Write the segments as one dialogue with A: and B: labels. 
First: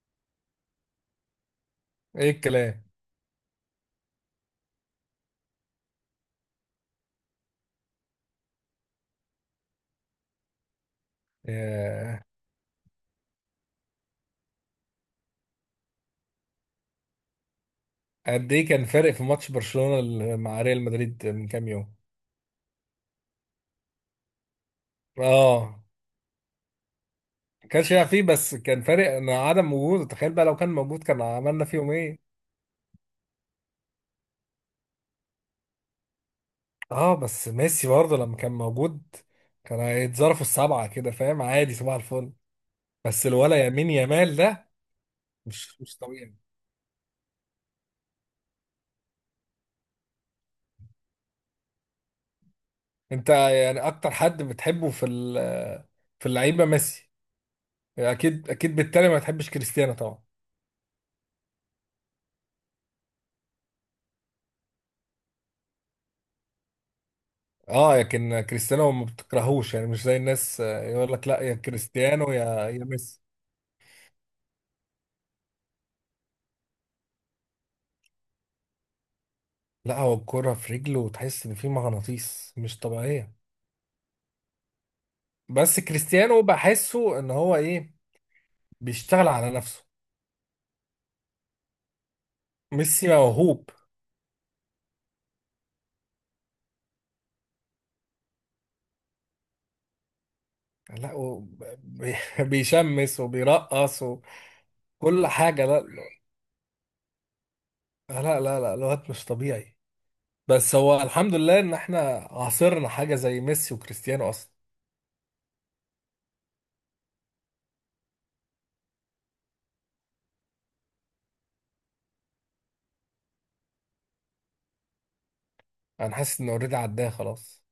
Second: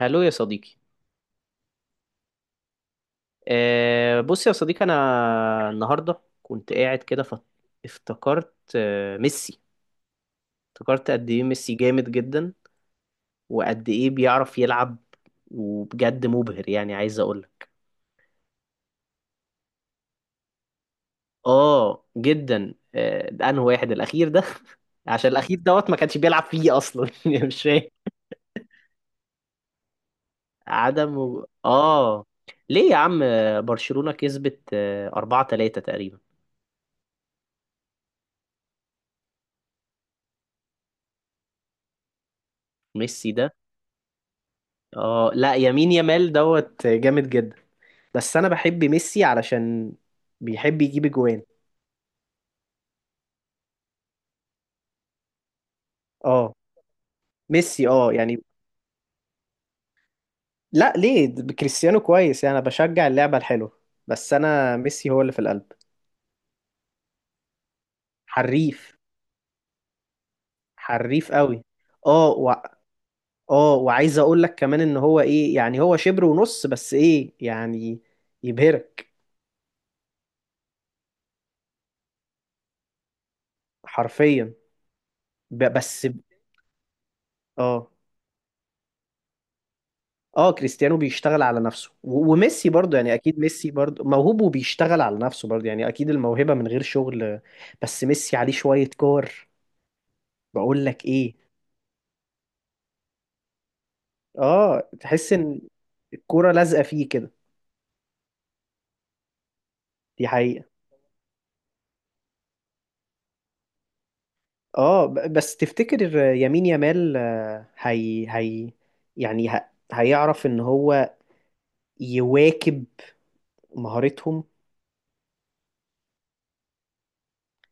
A: هلو يا صديقي.
B: ايه الكلام.
A: أه، بص يا صديقي، انا النهارده كنت قاعد كده افتكرت ميسي. افتكرت قد ايه ميسي جامد
B: ياه.
A: جدا، وقد ايه بيعرف يلعب، وبجد مبهر. يعني عايز اقول لك
B: قد ايه كان فارق في ماتش برشلونة مع ريال مدريد من كام يوم؟
A: اه جدا. ده انه واحد الاخير ده عشان الاخير
B: اه،
A: ما كانش بيلعب فيه اصلا يعني مش
B: ما
A: فاهم
B: كانش يلعب فيه بس كان فارق ان عدم وجوده، تخيل بقى لو كان موجود كان عملنا فيهم
A: اه.
B: ايه.
A: ليه يا عم؟ برشلونة كسبت 4-3 تقريبا.
B: اه بس ميسي برضه لما كان موجود كان هيتظرفوا السبعة كده، فاهم؟ عادي، صباح الفل. بس
A: ميسي ده،
B: الولا يمين يمال ده
A: اه، لا،
B: مش
A: يمين
B: مش
A: يامال
B: طبيعي.
A: جامد جدا. بس انا بحب ميسي علشان بيحب يجيب اجوان.
B: انت يعني اكتر حد بتحبه في في
A: اه،
B: اللعيبة ميسي؟
A: ميسي، اه يعني.
B: اكيد اكيد، بالتالي ما تحبش كريستيانو طبعا.
A: لا ليه، ده كريستيانو كويس. يعني انا بشجع اللعبة الحلوة، بس انا ميسي هو اللي في القلب.
B: اه لكن كريستيانو
A: حريف،
B: ما بتكرهوش يعني، مش زي الناس، يقول لك
A: حريف
B: لا يا
A: قوي. اه
B: كريستيانو
A: و...
B: يا يا ميسي.
A: اه، وعايز اقول لك كمان ان هو ايه، يعني هو شبر ونص بس، ايه يعني، يبهرك،
B: لا، هو الكرة في رجله وتحس ان في مغناطيس، مش طبيعية.
A: حرفيا. ب...
B: بس
A: بس ب-
B: كريستيانو بحسه ان هو
A: اه.
B: ايه، بيشتغل على نفسه.
A: اه كريستيانو بيشتغل على نفسه، وميسي برضه،
B: ميسي
A: يعني اكيد
B: موهوب.
A: ميسي برضه موهوب وبيشتغل على نفسه برضه، يعني اكيد الموهبة من غير شغل. بس ميسي عليه شوية كور. بقول لك
B: لا
A: ايه،
B: هو بي- بيشمس وبيرقص
A: اه،
B: وكل
A: تحس ان
B: حاجة. لا
A: الكورة لازقة فيه كده.
B: لا، لا لا، الواد مش طبيعي.
A: دي حقيقة.
B: بس هو الحمد لله ان احنا عاصرنا حاجة زي ميسي وكريستيانو اصلا.
A: اه، بس تفتكر يمين يامال، هي يعني هيعرف ان هو يواكب مهارتهم؟
B: انا حاسس ان اوريدي عداه خلاص.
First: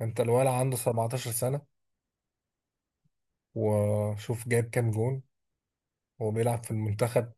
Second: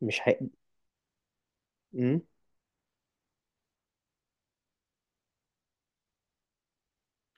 A: مش
B: انت الولد عنده 17 سنة،
A: هي...
B: وشوف جايب كام جون، هو بيلعب في المنتخب.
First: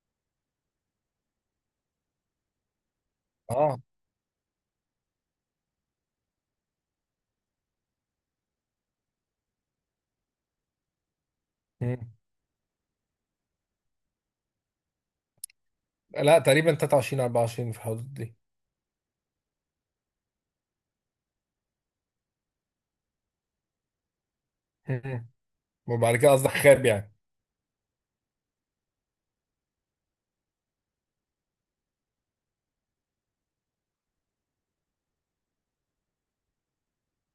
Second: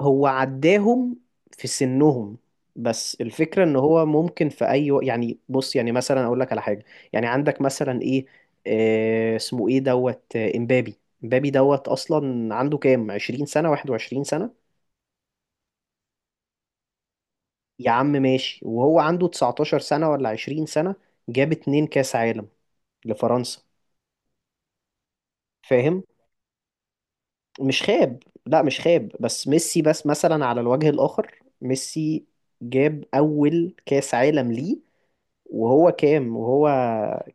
A: هو عداهم في سنهم. بس الفكرة ان
B: اه.
A: هو ممكن في اي وقت، يعني بص، يعني مثلا اقول لك على حاجة. يعني عندك مثلا ايه، آه، اسمه ايه امبابي. امبابي
B: مم.
A: اصلا عنده كام؟ 20 سنة، 21 سنة.
B: لا تقريبا 23 24 في
A: يا عم
B: الحدود دي.
A: ماشي، وهو عنده 19 سنة ولا 20 سنة جاب 2 كاس عالم لفرنسا.
B: مم.
A: فاهم؟
B: وبعد كده قصدك خاب يعني.
A: مش خاب، لا مش خاب، بس ميسي، بس مثلا على الوجه الاخر، ميسي جاب اول كاس عالم ليه وهو كام، وهو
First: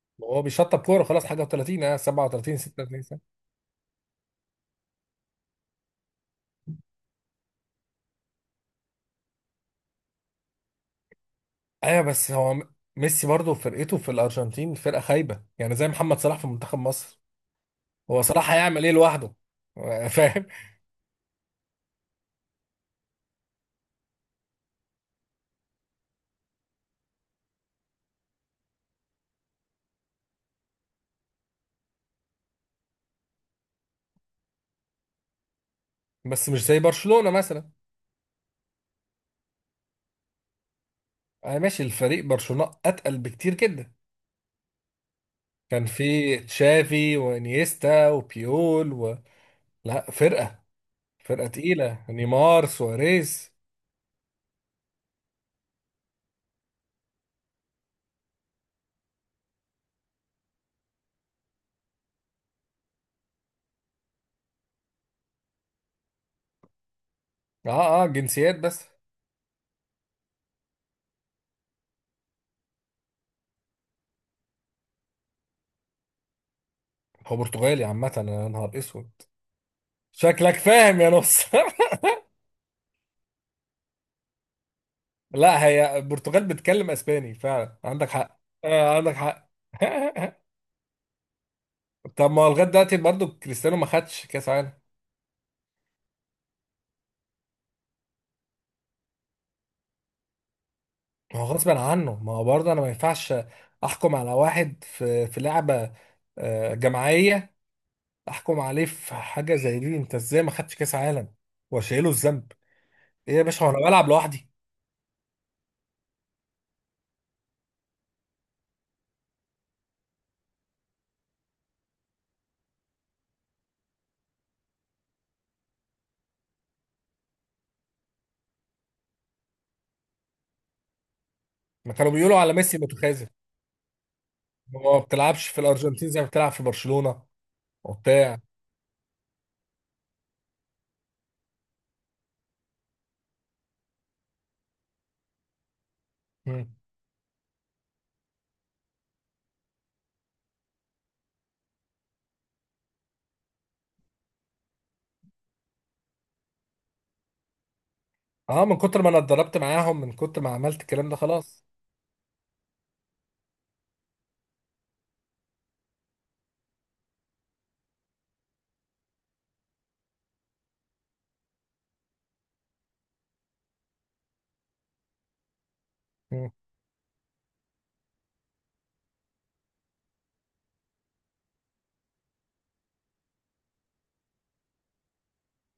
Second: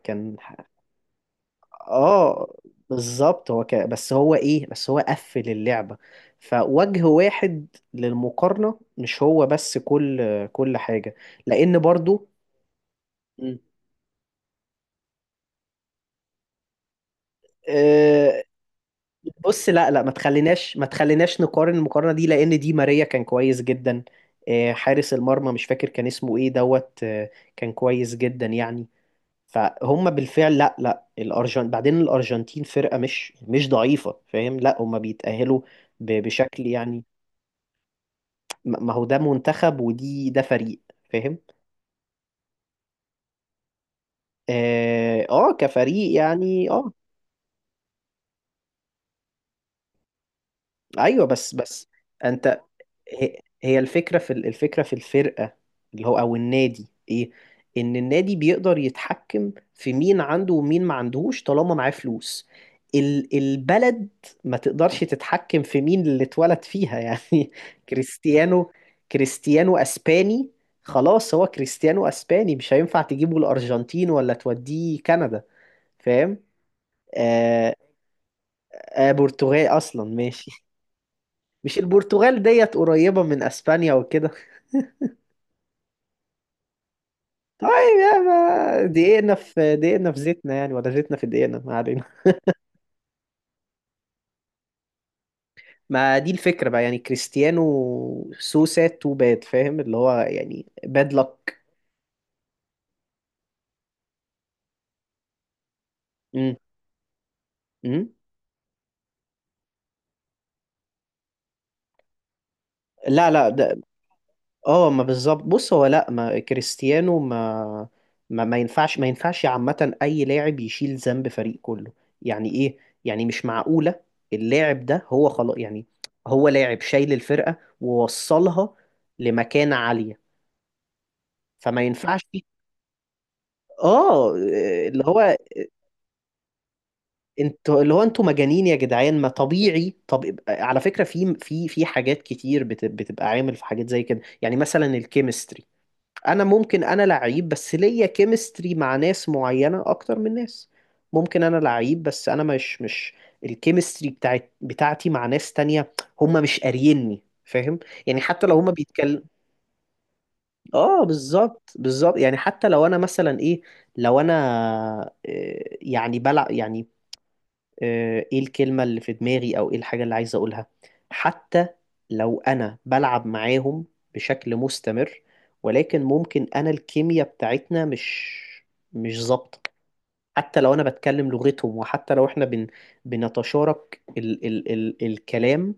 A: كان،
B: هو بيشطب كوره خلاص حاجه، و30 اه
A: اه،
B: 37 36 سنه.
A: بالظبط، هو كان، بس هو ايه، بس هو قفل اللعبة فوجه واحد للمقارنة. مش هو بس، كل حاجة. لأن
B: ايوه
A: برضو،
B: بس هو ميسي برضه
A: مم.
B: فرقته في الارجنتين فرقه خايبه، يعني زي محمد صلاح في منتخب مصر. هو
A: آه،
B: صلاح هيعمل ايه لوحده؟
A: بص، لا لا، ما
B: فاهم.
A: تخليناش ما تخليناش نقارن المقارنة دي، لأن دي ماريا كان كويس جدا. حارس المرمى مش فاكر كان اسمه ايه، دوت آه، كان كويس جدا يعني. فهم بالفعل. لا لا، بعدين الارجنتين فرقه مش ضعيفه، فاهم. لا هم بيتاهلوا
B: بس مش
A: بشكل
B: زي
A: يعني،
B: برشلونه مثلا.
A: ما هو ده منتخب ودي ده فريق، فاهم؟
B: انا ماشي، الفريق برشلونه اتقل بكتير جدا.
A: اه،
B: كان
A: كفريق
B: في
A: يعني، اه.
B: تشافي وانيستا وبيول و... لا فرقه،
A: ايوه،
B: فرقة
A: بس
B: تقيلة،
A: انت.
B: نيمار
A: هي
B: سواريز.
A: هي الفكرة في، الفرقة اللي هو أو النادي، إيه؟ إن النادي بيقدر يتحكم في مين عنده ومين ما عندهوش طالما معاه فلوس. البلد ما تقدرش تتحكم في مين اللي اتولد فيها يعني.
B: اه. اه جنسيات
A: كريستيانو
B: بس.
A: كريستيانو أسباني، خلاص، هو كريستيانو أسباني، مش هينفع تجيبه الأرجنتين ولا توديه كندا. فاهم؟
B: هو
A: آه.
B: برتغالي عامة، يا نهار اسود.
A: آه، برتغال أصلا،
B: شكلك
A: ماشي.
B: فاهم يا نص.
A: مش البرتغال ديت قريبة من أسبانيا وكده؟
B: لا، هي البرتغال بتتكلم اسباني
A: طيب،
B: فعلا، عندك
A: يا
B: حق،
A: ما
B: آه عندك
A: دقيقنا
B: حق.
A: في دقيقنا في زيتنا، يعني، ولا زيتنا في دقيقنا، ما علينا
B: طب ما هو لغايه دلوقتي برضه كريستيانو ما خدش كاس عالم.
A: ما دي الفكرة بقى، يعني كريستيانو، سو ساد تو باد، فاهم، اللي هو يعني باد
B: ما هو
A: لك.
B: غصب عنه، ما هو برضه انا ما ينفعش احكم على واحد في لعبه
A: امم.
B: جماعيه.
A: امم.
B: احكم عليه في حاجه زي دي؟ انت ازاي ما خدش كاس عالم واشيله الذنب؟
A: لا
B: ايه يا
A: لا،
B: باشا، هو
A: ده،
B: انا بلعب لوحدي؟
A: اه، ما بالظبط. بص هو، لا، ما كريستيانو، ما ينفعش ما ينفعش عامة أي لاعب يشيل ذنب فريق كله. يعني إيه؟ يعني مش معقولة. اللاعب ده هو خلاص يعني، هو لاعب شايل الفرقة ووصلها لمكانة عالية، فما
B: ما كانوا
A: ينفعش.
B: بيقولوا على ميسي متخاذل.
A: اه،
B: هو ما
A: اللي هو
B: بتلعبش في الارجنتين زي ما بتلعب في برشلونة.
A: اللي هو انتوا
B: وبتاع.
A: مجانين يا جدعان. ما طبيعي. طب على فكره، في حاجات كتير بتبقى عامل في حاجات زي كده، يعني مثلا الكيمستري. انا
B: مم.
A: ممكن انا لعيب، بس ليا كيمستري مع ناس معينه اكتر من ناس. ممكن انا لعيب، بس انا مش الكيمستري بتاعتي مع ناس تانية هم مش قاريني، فاهم؟ يعني حتى لو
B: اه
A: هم
B: من كتر ما انا
A: بيتكلم.
B: اتدربت معاهم، من كتر ما عملت
A: اه
B: الكلام ده خلاص.
A: بالظبط، بالظبط. يعني حتى لو انا مثلا ايه، لو انا، يعني بلعب يعني، ايه الكلمة اللي في دماغي، او ايه الحاجة اللي عايز اقولها، حتى لو انا بلعب معاهم بشكل مستمر، ولكن ممكن
B: مم.
A: انا الكيمياء بتاعتنا مش ظابطة. حتى لو انا بتكلم لغتهم، وحتى لو احنا بنتشارك الكلام،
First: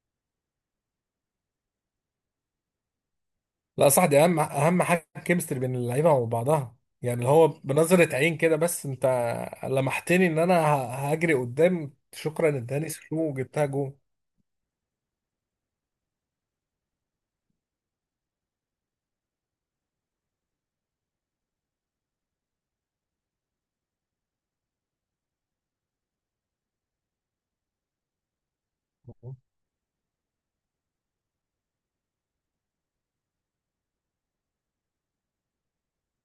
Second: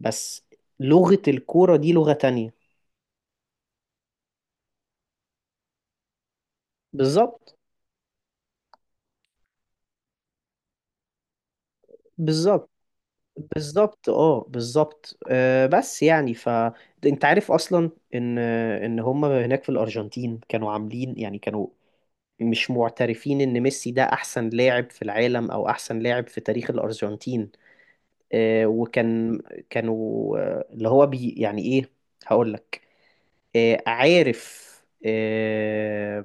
A: بس لغة الكورة دي لغة تانية.
B: لا صح، دي اهم اهم حاجة الكيمستري بين اللعيبة وبعضها. يعني اللي هو
A: بالظبط
B: بنظرة عين كده بس انت لمحتني ان انا هجري قدام، شكرا،
A: بالظبط
B: اداني سلو وجبتها جون.
A: بالظبط اه بالظبط، بس يعني انت عارف اصلا ان هم هناك في الارجنتين كانوا عاملين، يعني كانوا مش معترفين ان ميسي ده احسن لاعب في العالم او احسن لاعب في تاريخ الارجنتين.
B: مم.
A: وكان، كانوا، آه، اللي هو بي يعني ايه، هقول لك، عارف، آه،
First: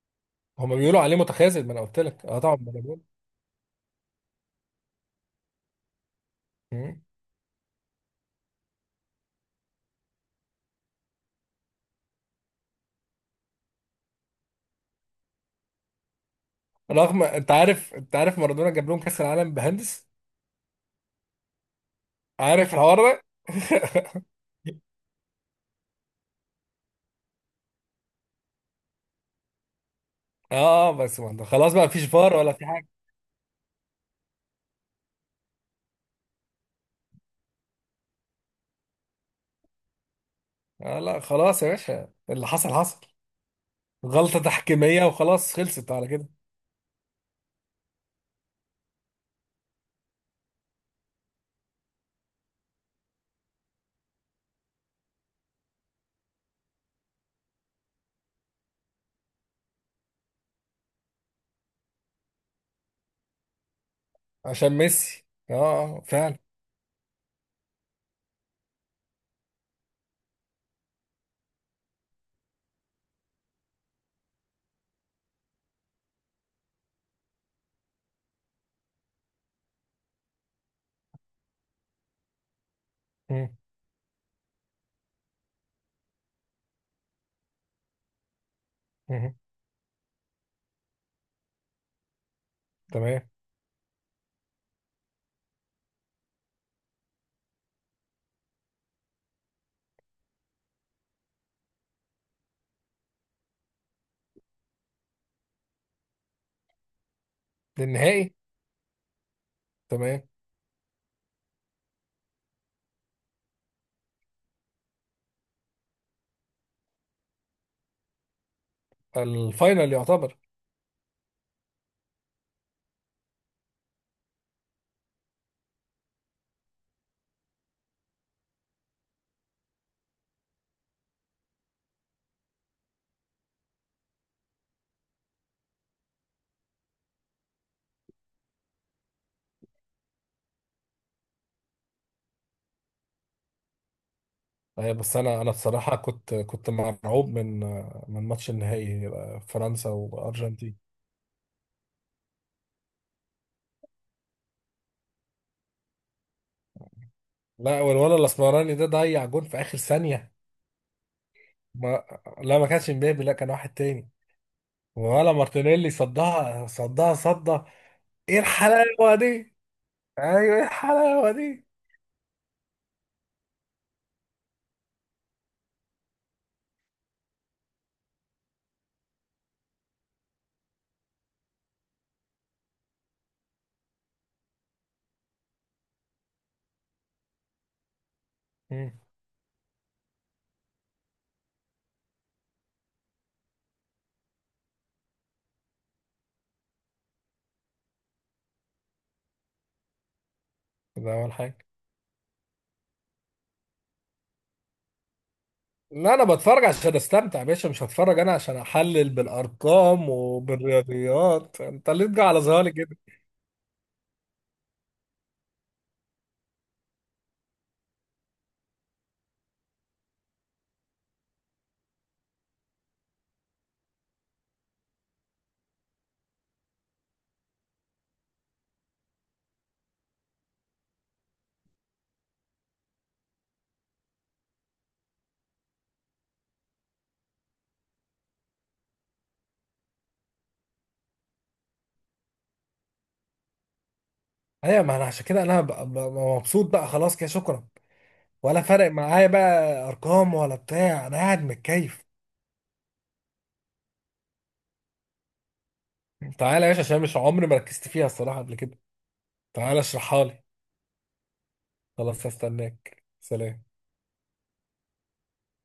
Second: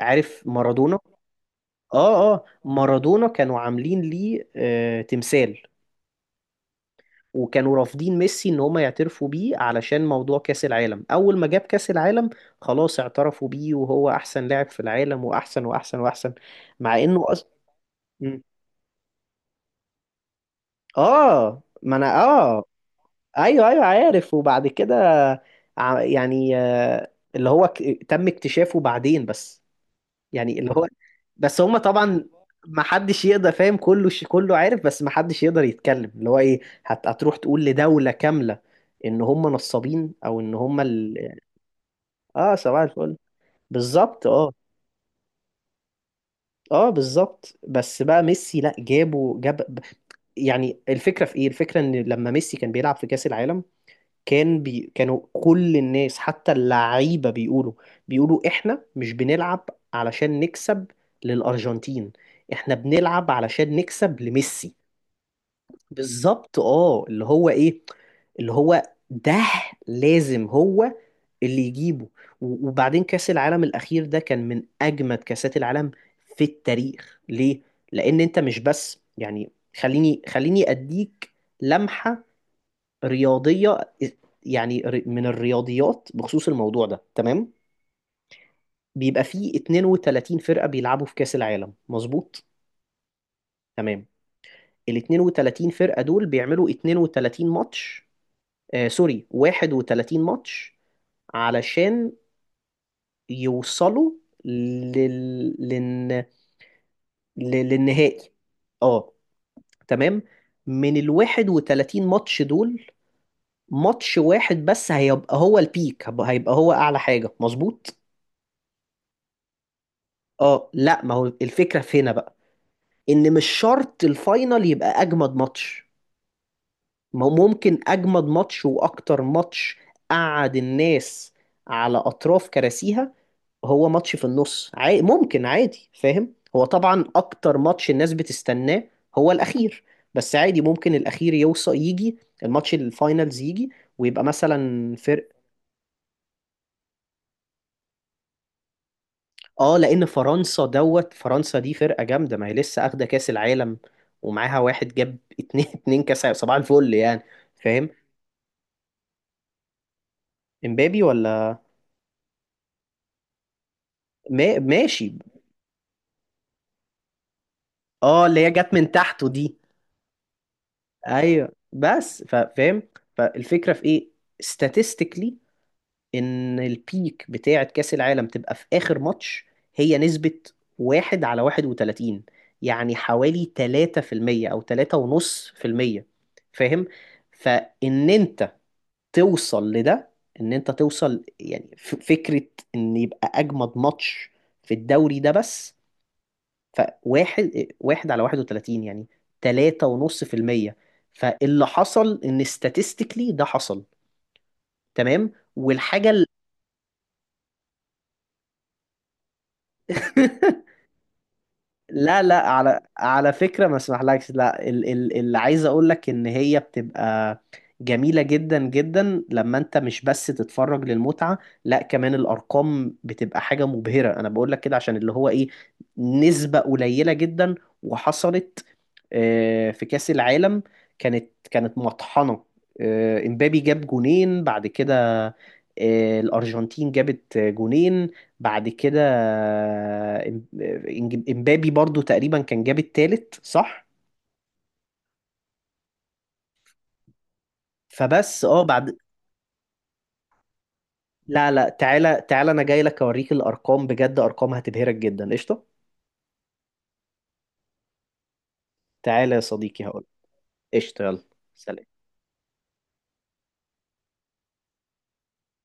A: عارف
B: هما
A: مارادونا.
B: بيقولوا عليه متخاذل، ما انا قلت لك.
A: اه
B: اه
A: اه
B: طبعا مارادونا.
A: مارادونا كانوا عاملين ليه، تمثال،
B: مم.
A: وكانوا رافضين ميسي ان هم يعترفوا بيه، علشان موضوع كأس العالم. اول ما جاب كأس العالم، خلاص، اعترفوا بيه وهو احسن لاعب في العالم، واحسن واحسن واحسن، مع
B: رغم،
A: انه
B: انت عارف، انت عارف
A: مم.
B: مارادونا جاب لهم كاس العالم بهندس،
A: اه، ما انا اه.
B: عارف الحوار ده؟
A: ايوه ايوه، عارف. وبعد كده يعني، اللي هو تم اكتشافه بعدين بس.
B: اه،
A: يعني اللي هو،
B: بس ما انت
A: بس
B: خلاص
A: هم
B: بقى مفيش
A: طبعا
B: فار ولا في
A: ما
B: حاجه.
A: حدش يقدر، فاهم. كله كله عارف، بس ما حدش يقدر يتكلم. اللي هو ايه، هتروح تقول لدولة كاملة ان هم نصابين، او ان هم
B: آه لا خلاص يا باشا، اللي
A: اه.
B: حصل
A: صباح
B: حصل،
A: الفل، بالظبط.
B: غلطه
A: اه
B: تحكيميه وخلاص، خلصت على كده.
A: اه بالظبط. بس بقى ميسي، لا، جاب. يعني الفكرة في ايه، الفكرة ان لما ميسي كان بيلعب في كأس العالم، كانوا كل الناس، حتى اللعيبة، بيقولوا احنا مش بنلعب علشان نكسب للأرجنتين، احنا بنلعب علشان نكسب
B: عشان
A: لميسي.
B: ميسي، اه فعلا.
A: بالظبط، اه، اللي هو ايه، اللي هو ده لازم هو اللي يجيبه. وبعدين كأس العالم الأخير ده كان من أجمد كأسات العالم في التاريخ. ليه؟ لأن أنت مش بس يعني، خليني أديك لمحة
B: مم.
A: رياضية، يعني من الرياضيات بخصوص الموضوع ده. تمام، بيبقى
B: مم.
A: فيه 32 فرقة بيلعبوا في كأس العالم، مظبوط؟
B: تمام.
A: تمام. ال 32 فرقة دول بيعملوا 32 ماتش، آه سوري، 31 ماتش، علشان يوصلوا لل... لل...
B: ده
A: للنهائي.
B: النهائي.
A: اه، تمام.
B: تمام.
A: من ال 31 ماتش دول، ماتش واحد بس هيبقى هو البيك، هيبقى هو أعلى حاجة، مظبوط؟
B: الفاينل يعتبر.
A: اه، لا، ما هو الفكرة في هنا بقى، ان مش شرط الفاينل يبقى اجمد ماتش. ما هو ممكن اجمد ماتش واكتر ماتش قعد الناس على اطراف كراسيها، هو ماتش في النص عادي، ممكن عادي، فاهم؟ هو طبعا اكتر ماتش الناس بتستناه هو الاخير، بس عادي ممكن الاخير يوصل يجي، الماتش الفاينلز يجي، ويبقى
B: آه
A: مثلا
B: بس
A: فرقة،
B: انا بصراحه كنت مرعوب من من ماتش النهائي،
A: اه،
B: فرنسا
A: لان فرنسا،
B: وارجنتين.
A: فرنسا دي فرقه جامده، ما هي لسه اخده كاس العالم، ومعاها واحد جاب 2 2 كاس عالم. صباح الفل، يعني،
B: لا
A: فاهم.
B: والولد الاسمراني ده ضيع جون في اخر ثانيه.
A: امبابي ولا،
B: ما لا، ما كانش مبابي، لا كان واحد تاني.
A: ما ماشي،
B: ولا مارتينيلي، صدها صدها صدها.
A: اه،
B: ايه
A: اللي هي جت من
B: الحلاوه
A: تحته
B: دي.
A: دي.
B: ايوه، ايه الحلاوه
A: ايوه،
B: دي.
A: بس فاهم، فالفكره في ايه، statistically، ان البيك بتاعه كاس العالم تبقى في اخر ماتش، هي نسبه 1/31، يعني حوالي 3% او 3.5%، فاهم. فان انت
B: مم.
A: توصل لده، ان انت توصل يعني فكرة ان يبقى اجمد ماتش في الدوري ده بس، فواحد، واحد على 31، يعني 3.5%.
B: ده اول حاجه.
A: فاللي حصل ان statistically ده حصل، تمام. والحاجة
B: لا انا بتفرج عشان استمتع يا باشا، مش هتفرج انا عشان احلل بالارقام وبالرياضيات، انت ليه
A: لا
B: تجي على
A: لا،
B: ظهري
A: على
B: كده؟
A: فكرة ما اسمحلكش، لا، اللي عايز اقول لك ان هي بتبقى جميلة جدا جدا لما انت مش بس تتفرج للمتعة، لا كمان الارقام بتبقى حاجة مبهرة. انا بقول لك كده عشان اللي هو ايه، نسبة قليلة جدا وحصلت. في كأس العالم كانت مطحنة. امبابي جاب جونين بعد كده، الارجنتين جابت جونين بعد كده، إم- امبابي برضو تقريبا كان جاب التالت، صح؟
B: ايوه، ما انا عشان كده انا مبسوط بقى خلاص كده، شكرا.
A: فبس، اه
B: ولا فارق
A: بعد،
B: معايا بقى، ارقام ولا بتاع، انا قاعد
A: لا لا،
B: متكيف.
A: تعالى انا جاي لك اوريك الارقام، بجد ارقام هتبهرك جدا، قشطه.
B: تعالى يا باشا عشان مش عمري ما ركزت فيها الصراحه قبل كده.
A: تعالى يا
B: تعالى
A: صديقي، هقول،
B: اشرحها لي.
A: قشطه، يلا، سلام.
B: خلاص هستناك، سلام.